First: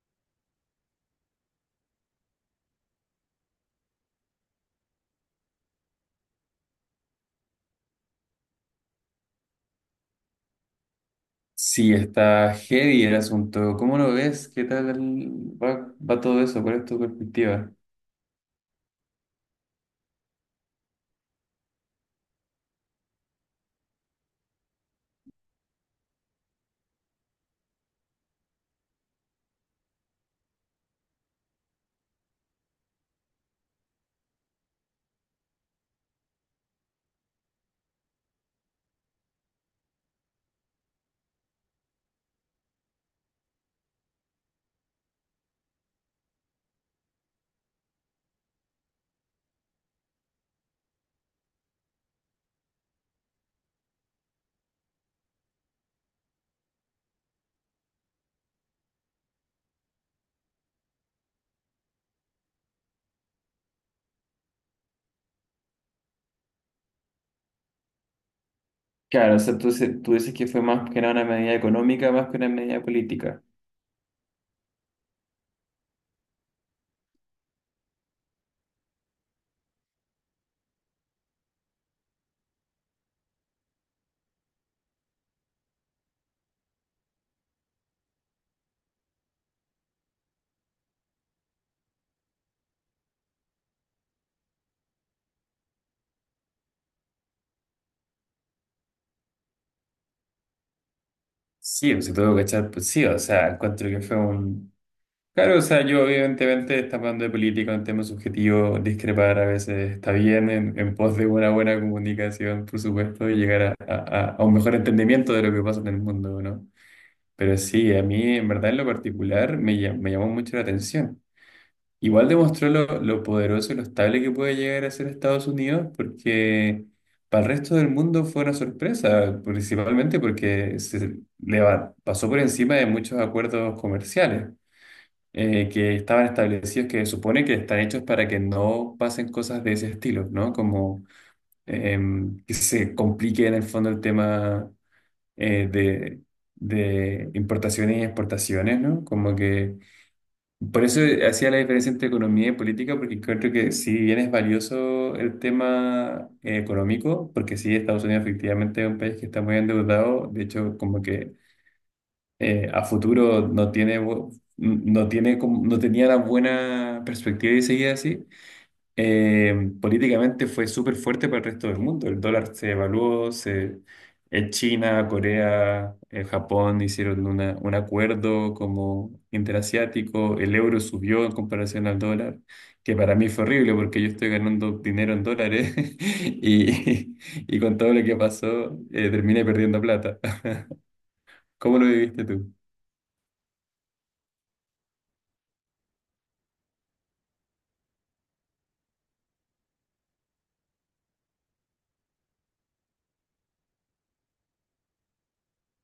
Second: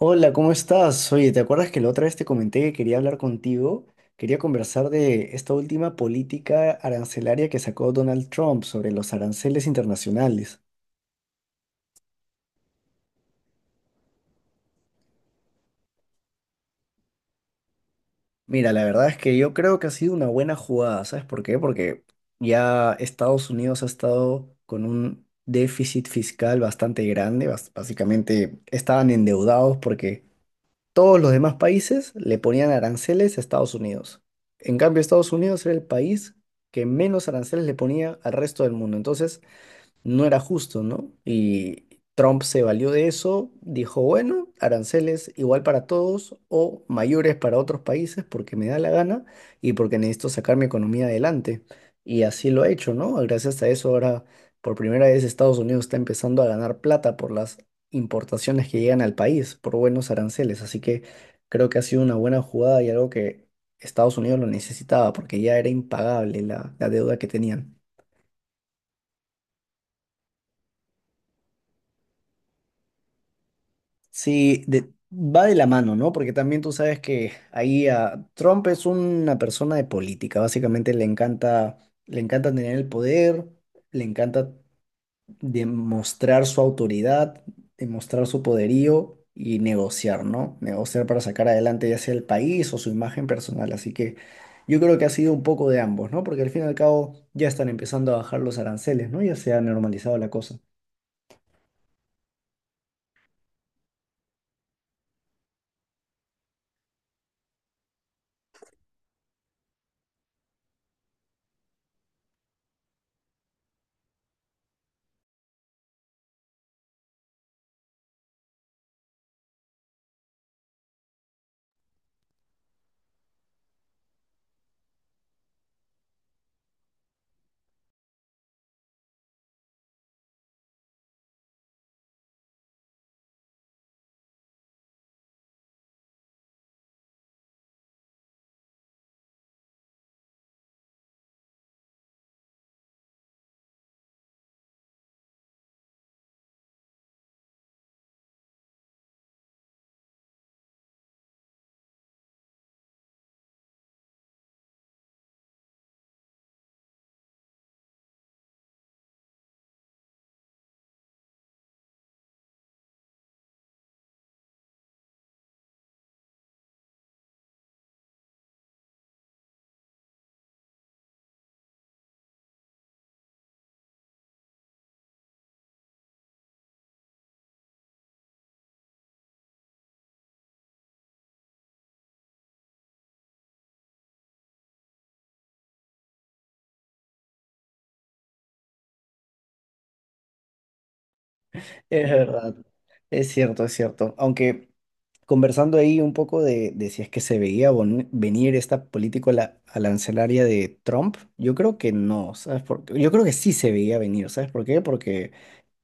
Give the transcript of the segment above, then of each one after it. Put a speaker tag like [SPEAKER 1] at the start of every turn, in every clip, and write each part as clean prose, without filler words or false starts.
[SPEAKER 1] Hola, ¿cómo estás? Oye, ¿te acuerdas que la otra vez te comenté que quería hablar contigo? Quería conversar de esta última política arancelaria que sacó Donald Trump sobre los aranceles internacionales.
[SPEAKER 2] Sí, está heavy el asunto. ¿Cómo lo ves? ¿Qué tal va todo eso? ¿Cuál es tu perspectiva?
[SPEAKER 1] Mira, la verdad es que yo creo que ha sido una buena jugada, ¿sabes por qué? Porque ya Estados Unidos ha estado con un déficit fiscal bastante grande, básicamente estaban endeudados porque todos los demás países le ponían aranceles a Estados Unidos. En cambio, Estados Unidos era el país que menos aranceles le ponía al resto del mundo. Entonces, no era justo, ¿no? Y Trump se valió de eso, dijo, bueno, aranceles igual para todos o mayores para otros países porque me da la gana y porque necesito sacar mi economía adelante. Y así lo ha hecho, ¿no? Gracias a eso ahora, por primera vez, Estados Unidos está empezando a ganar plata por las importaciones que llegan al país, por buenos aranceles. Así que creo que ha sido una buena jugada y algo que Estados Unidos lo necesitaba porque ya era impagable la deuda que tenían.
[SPEAKER 2] Claro, o sea, tú dices que fue más que nada una medida económica, más que una medida política.
[SPEAKER 1] Sí, va de la mano, ¿no? Porque también tú sabes que ahí a Trump es una persona de política, básicamente le encanta tener el poder, le encanta demostrar su autoridad, demostrar su poderío y negociar, ¿no? Negociar para sacar adelante ya sea el país o su imagen personal. Así que yo creo que ha sido un poco de ambos, ¿no? Porque al fin y al cabo ya están empezando a bajar los aranceles, ¿no? Ya se ha normalizado la cosa.
[SPEAKER 2] Sí, pues se tuvo que echar, pues sí, o sea, encuentro que fue un. Claro, o sea, yo evidentemente está hablando de política, un tema subjetivo, discrepar a veces está bien en pos de una buena comunicación, por supuesto, y llegar a un mejor entendimiento de lo que pasa en el mundo, ¿no? Pero sí, a mí en verdad en lo particular me llamó mucho la atención. Igual demostró lo poderoso y lo estable que puede llegar a ser Estados Unidos, porque para el resto del mundo fue una sorpresa, principalmente porque pasó por encima de muchos acuerdos comerciales que estaban establecidos, que supone que están hechos para que no pasen cosas de ese estilo, ¿no? Como que se complique en el fondo el tema eh, de, de importaciones y exportaciones, ¿no? Como que por eso hacía la diferencia entre economía y política, porque creo que si bien es valioso el tema económico, porque sí, Estados Unidos efectivamente es un país que está muy endeudado, de hecho, como que a futuro no tiene, no tiene, no tenía la buena perspectiva de seguir así, políticamente fue súper fuerte para el resto del mundo. El dólar se evaluó, se, en China, Corea, Japón hicieron un acuerdo como interasiático, el euro subió en comparación al dólar, que para mí fue horrible porque yo estoy ganando dinero en dólares y, y con todo lo que pasó terminé perdiendo plata. ¿Cómo lo
[SPEAKER 1] Es
[SPEAKER 2] viviste tú?
[SPEAKER 1] verdad, es cierto, es cierto. Aunque conversando ahí un poco de si es que se veía venir esta política arancelaria de Trump, yo creo que no, ¿sabes por qué? Yo creo que sí se veía venir, ¿sabes por qué? Porque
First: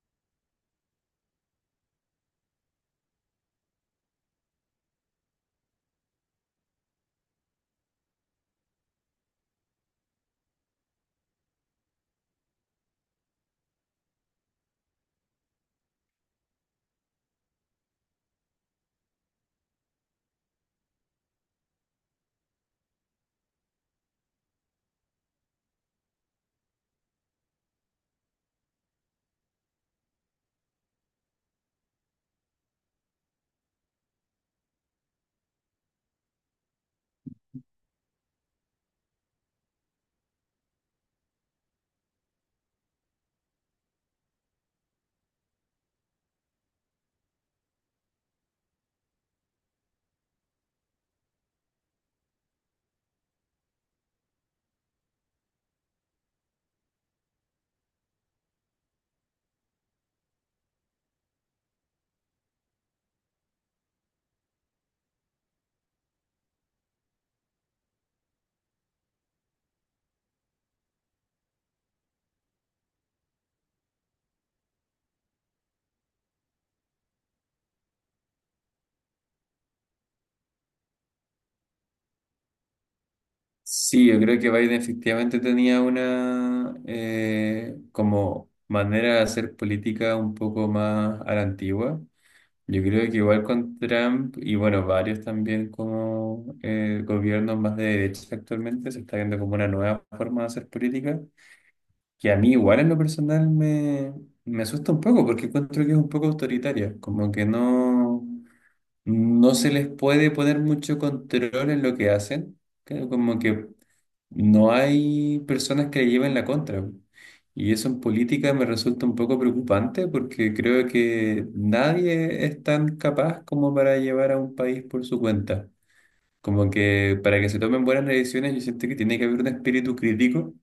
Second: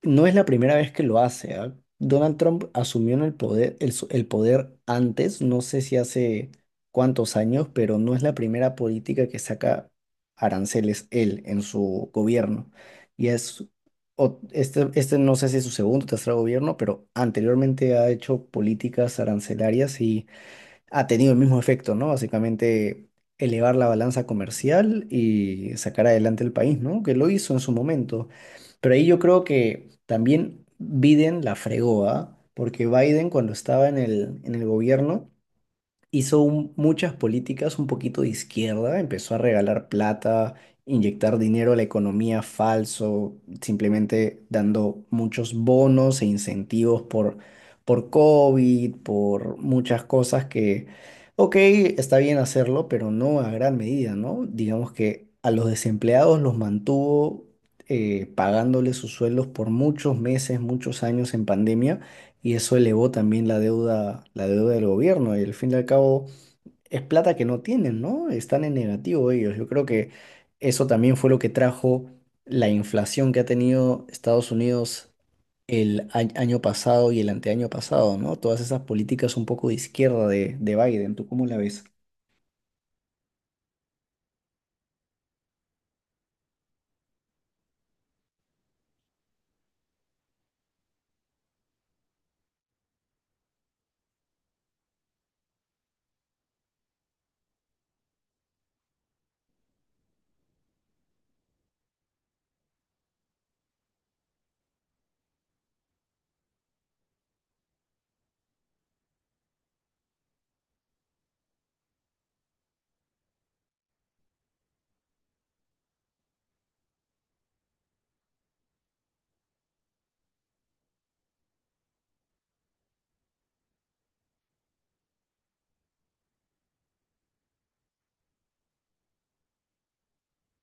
[SPEAKER 1] no es la primera vez que lo hace, ¿ah? Donald Trump asumió en el poder, el poder antes, no sé si hace cuántos años, pero no es la primera política que saca aranceles él en su gobierno. Y es, este no sé si es su segundo o tercer gobierno, pero anteriormente ha hecho políticas arancelarias, ha tenido el mismo efecto, ¿no? Básicamente elevar la balanza comercial y sacar adelante el país, ¿no? Que lo hizo en su momento. Pero ahí yo creo que también Biden la fregó, ¿ah? Porque Biden cuando estaba en el gobierno muchas políticas un poquito de izquierda, empezó a regalar plata, inyectar dinero a la economía falso, simplemente dando muchos bonos e incentivos por COVID, por muchas cosas que, ok, está bien hacerlo, pero no a gran medida, ¿no? Digamos que a los desempleados los mantuvo, pagándoles sus sueldos por muchos meses, muchos años en pandemia, y eso elevó también la deuda del gobierno. Y al fin y al cabo es plata que no tienen, ¿no? Están en negativo ellos. Yo creo que eso también fue lo que trajo la inflación que ha tenido Estados Unidos el año pasado y el anteaño pasado, ¿no? Todas esas políticas un poco de izquierda de Biden. ¿Tú cómo la ves?
[SPEAKER 2] Sí, yo creo que Biden efectivamente tenía una como manera de hacer política un poco más a la antigua. Yo creo que igual con Trump y bueno, varios también como gobiernos más de derecha actualmente, se está viendo como una nueva forma de hacer política, que a mí igual en lo personal me asusta un poco porque encuentro que es un poco autoritaria, como que no. No se les puede poner mucho control en lo que hacen, como que no hay personas que le lleven la contra. Y eso en política me resulta un poco preocupante porque creo que nadie es tan capaz como para llevar a un país por su cuenta. Como que para que se tomen buenas decisiones, yo siento que tiene que haber un espíritu crítico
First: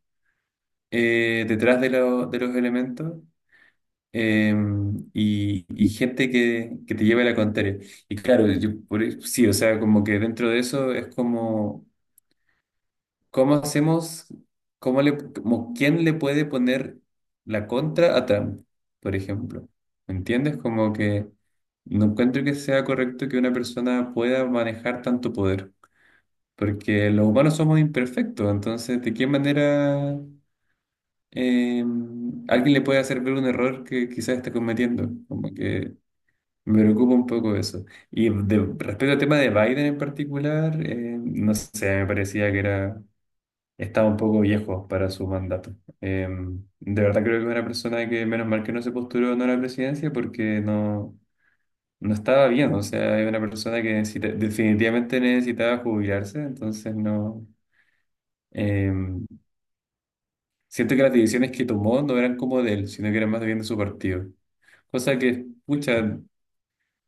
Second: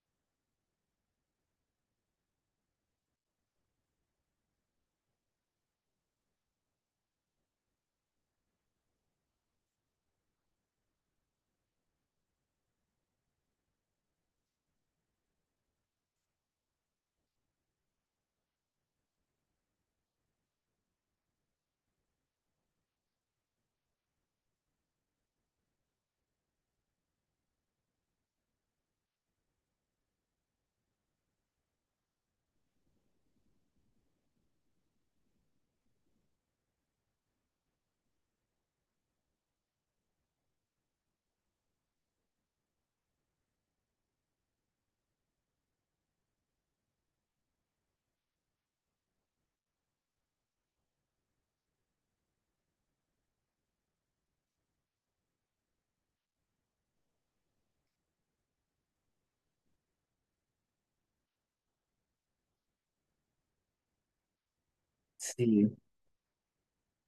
[SPEAKER 2] detrás de, de los elementos eh, y, gente que te lleve la contraria. Y claro, yo, sí, o sea, como que dentro de eso es como, ¿cómo hacemos, cómo le, como quién le puede poner la contra a Trump, por ejemplo? ¿Me entiendes? Como que no encuentro que sea correcto que una persona pueda manejar tanto poder, porque los humanos somos imperfectos, entonces, ¿de qué manera... eh, alguien le puede hacer ver un error que quizás está cometiendo, como que me preocupa un poco eso. Y respecto al tema de Biden en particular, no sé, me parecía que era, estaba un poco viejo para su mandato. Eh, de verdad creo que es una persona que menos mal que no se postuló no a la presidencia porque no, no estaba bien. O sea, es una persona que definitivamente necesitaba jubilarse, entonces no. eh, Siento que las decisiones que tomó no eran como de él, sino que eran más bien de su partido. Cosa que,
[SPEAKER 1] Sí.
[SPEAKER 2] pucha,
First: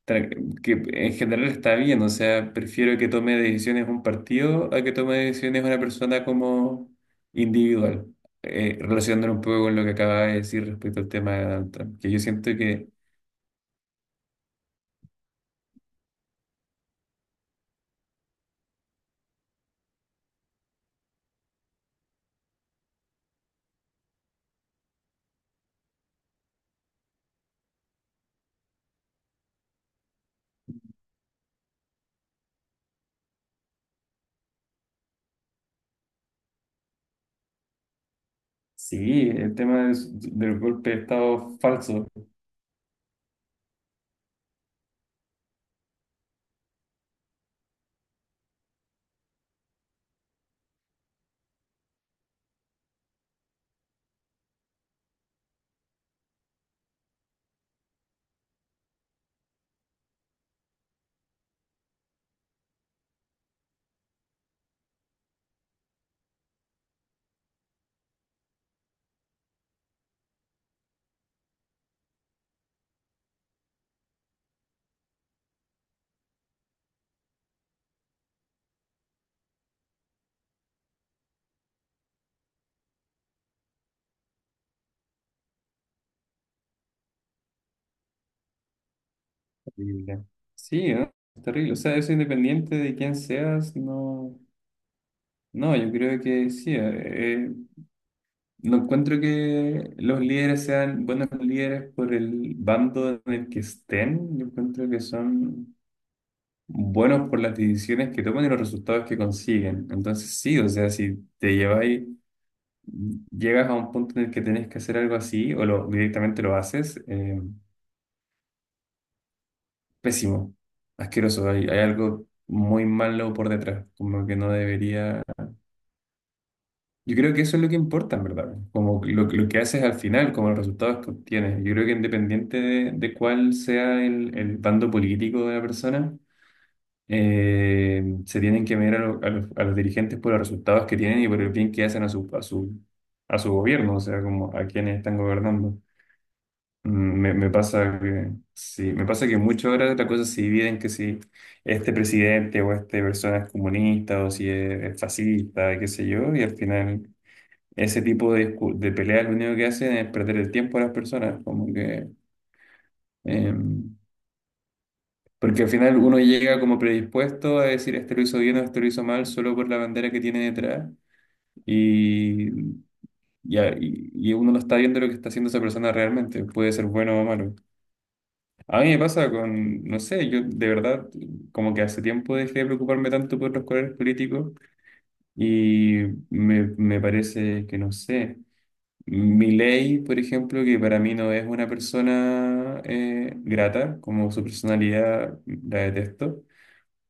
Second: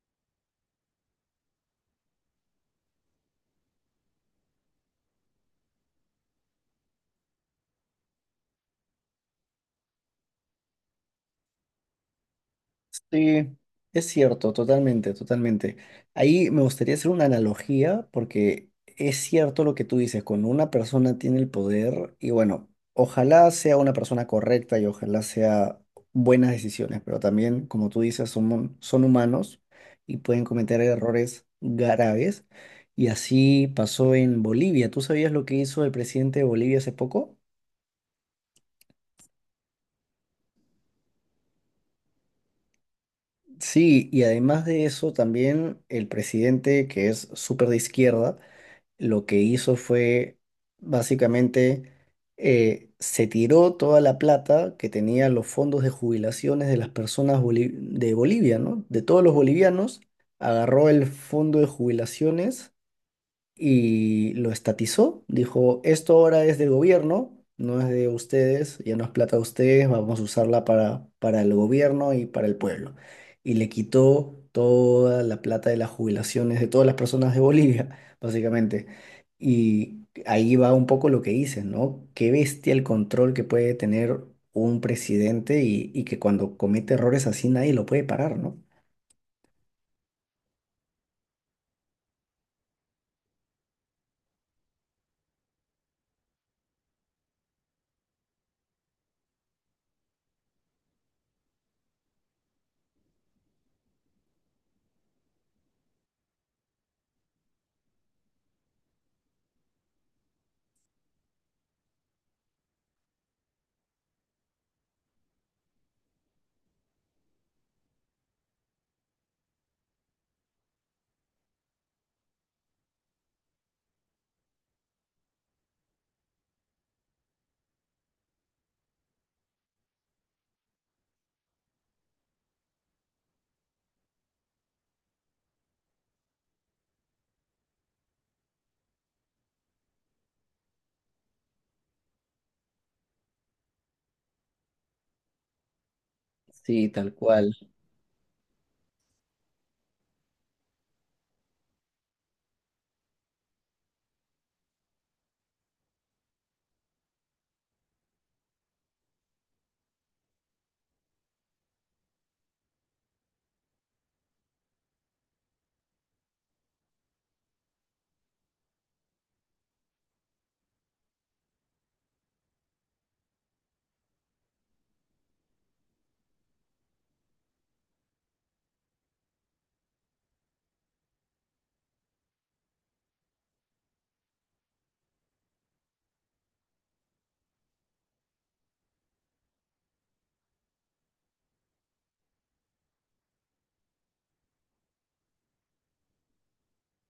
[SPEAKER 2] tra- que en general está bien, o sea, prefiero que tome decisiones un partido a que tome decisiones una persona como individual, relacionándolo un poco con lo que acaba de decir respecto al tema de Donald Trump, que yo siento que
[SPEAKER 1] Sí, es cierto, totalmente, totalmente. Ahí me gustaría hacer una analogía porque es cierto lo que tú dices, cuando una persona tiene el poder y bueno, ojalá sea una persona correcta y ojalá sea buenas decisiones, pero también, como tú dices, son humanos y pueden cometer errores graves. Y así pasó en Bolivia. ¿Tú sabías lo que hizo el presidente de Bolivia hace poco?
[SPEAKER 2] sí, el tema del golpe de Estado falso,
[SPEAKER 1] Sí, y además de eso, también el presidente, que es súper de izquierda, lo que hizo fue básicamente, se tiró toda la plata que tenía los fondos de jubilaciones de las personas de Bolivia, ¿no? De todos los bolivianos, agarró el fondo de jubilaciones y lo estatizó. Dijo, esto ahora es del gobierno, no es de ustedes, ya no es plata de ustedes, vamos a usarla para el gobierno y para el pueblo. Y le quitó toda la plata de las jubilaciones de todas las personas de Bolivia, básicamente. Y ahí va un poco lo que dices, ¿no? Qué bestia el control que puede tener un presidente y que cuando comete errores así nadie lo puede parar, ¿no?
[SPEAKER 2] terrible. Sí, ¿no? Es terrible, o sea, eso independiente de quién seas, no, no, yo creo que sí, no encuentro que los líderes sean buenos líderes por el bando en el que estén. Yo encuentro que son buenos por las decisiones que toman y los resultados que consiguen. Entonces, sí, o sea, si te lleváis, llegas a un punto en el que tenés que hacer algo así o lo, directamente lo haces, pésimo, asqueroso. Hay algo muy malo por detrás, como que no debería. Yo creo que eso es lo que importa, en verdad. Como lo que haces al final, como los resultados que obtienes. Yo creo que independiente de cuál sea el bando político de la persona, se tienen que mirar a, a los dirigentes por los resultados que tienen y por el bien que hacen a su, a su, a su gobierno, o sea, como a quienes están gobernando.
[SPEAKER 1] Sí, tal
[SPEAKER 2] Mm, me
[SPEAKER 1] cual.
[SPEAKER 2] pasa que, sí, me pasa que mucho ahora la cosa se divide en que si este presidente o esta persona es comunista o si es, es fascista, qué sé yo, y al final ese tipo de, de peleas lo único que hacen es perder el tiempo a las personas, como que, eh, porque al final uno llega como predispuesto a decir, este lo hizo bien o este lo hizo mal, solo por la bandera que tiene detrás, y, y, y uno no está viendo lo que está haciendo esa persona realmente, puede ser bueno o malo. A mí me pasa con, no sé, yo de verdad como que hace tiempo dejé de preocuparme tanto por los colores políticos y me parece que no sé. Milei, por ejemplo, que para mí no es una persona grata, como su personalidad la detesto,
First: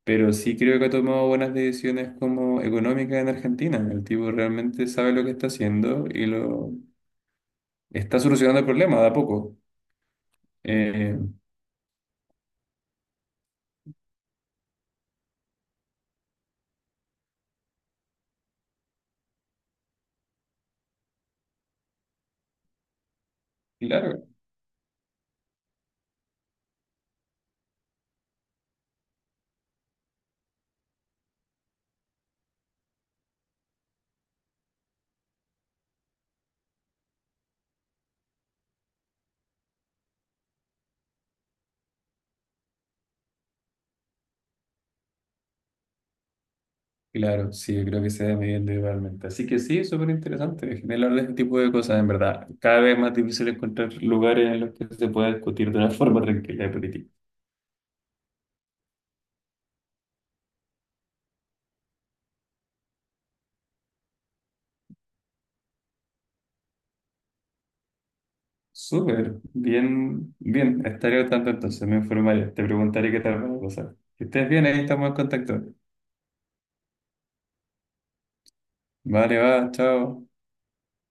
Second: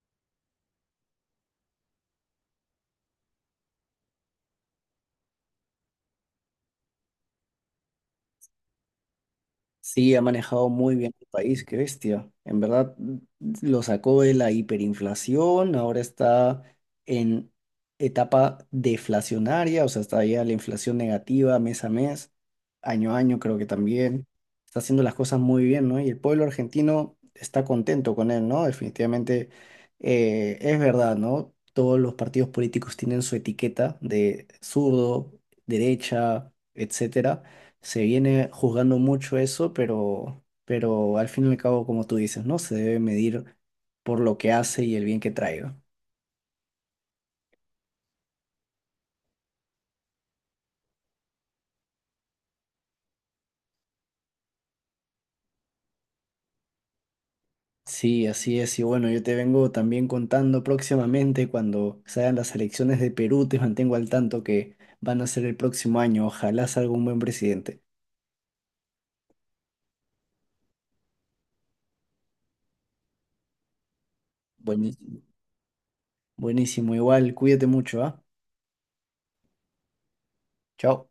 [SPEAKER 2] pero sí creo que ha tomado buenas decisiones como económicas en Argentina. El tipo realmente sabe lo que está haciendo y lo está solucionando el problema de a poco.
[SPEAKER 1] Sí, ha manejado muy bien
[SPEAKER 2] Eh,
[SPEAKER 1] el país, qué bestia. En verdad, lo sacó de la hiperinflación, ahora está en etapa deflacionaria, o sea, está ya la inflación negativa mes a mes, año a año creo que
[SPEAKER 2] claro,
[SPEAKER 1] también. Está haciendo las cosas muy bien, ¿no? Y el pueblo argentino está contento con él, ¿no? Definitivamente, es verdad, ¿no? Todos los partidos políticos tienen su etiqueta de zurdo, derecha, etcétera, se viene juzgando mucho eso, pero al fin y al cabo, como tú dices, ¿no? Se debe medir por lo que hace y el bien que traiga.
[SPEAKER 2] claro, sí, yo creo que se da midiendo igualmente. Así que sí, es súper interesante generar ese tipo de cosas, en verdad. Cada vez más difícil encontrar lugares en los que se pueda discutir de una forma tranquila de política.
[SPEAKER 1] Sí, así es. Y bueno, yo te vengo también contando próximamente cuando salgan las elecciones de Perú, te mantengo al tanto que van a ser el próximo año. Ojalá salga un buen presidente.
[SPEAKER 2] Súper, bien, bien, estaré al tanto entonces, me informaré, te preguntaré qué tal va la cosa. Que estés bien, ahí estamos en
[SPEAKER 1] Buenísimo.
[SPEAKER 2] contacto.
[SPEAKER 1] Buenísimo. Igual, cuídate mucho, ¿ah?
[SPEAKER 2] Vale, va, chao.
[SPEAKER 1] Chao.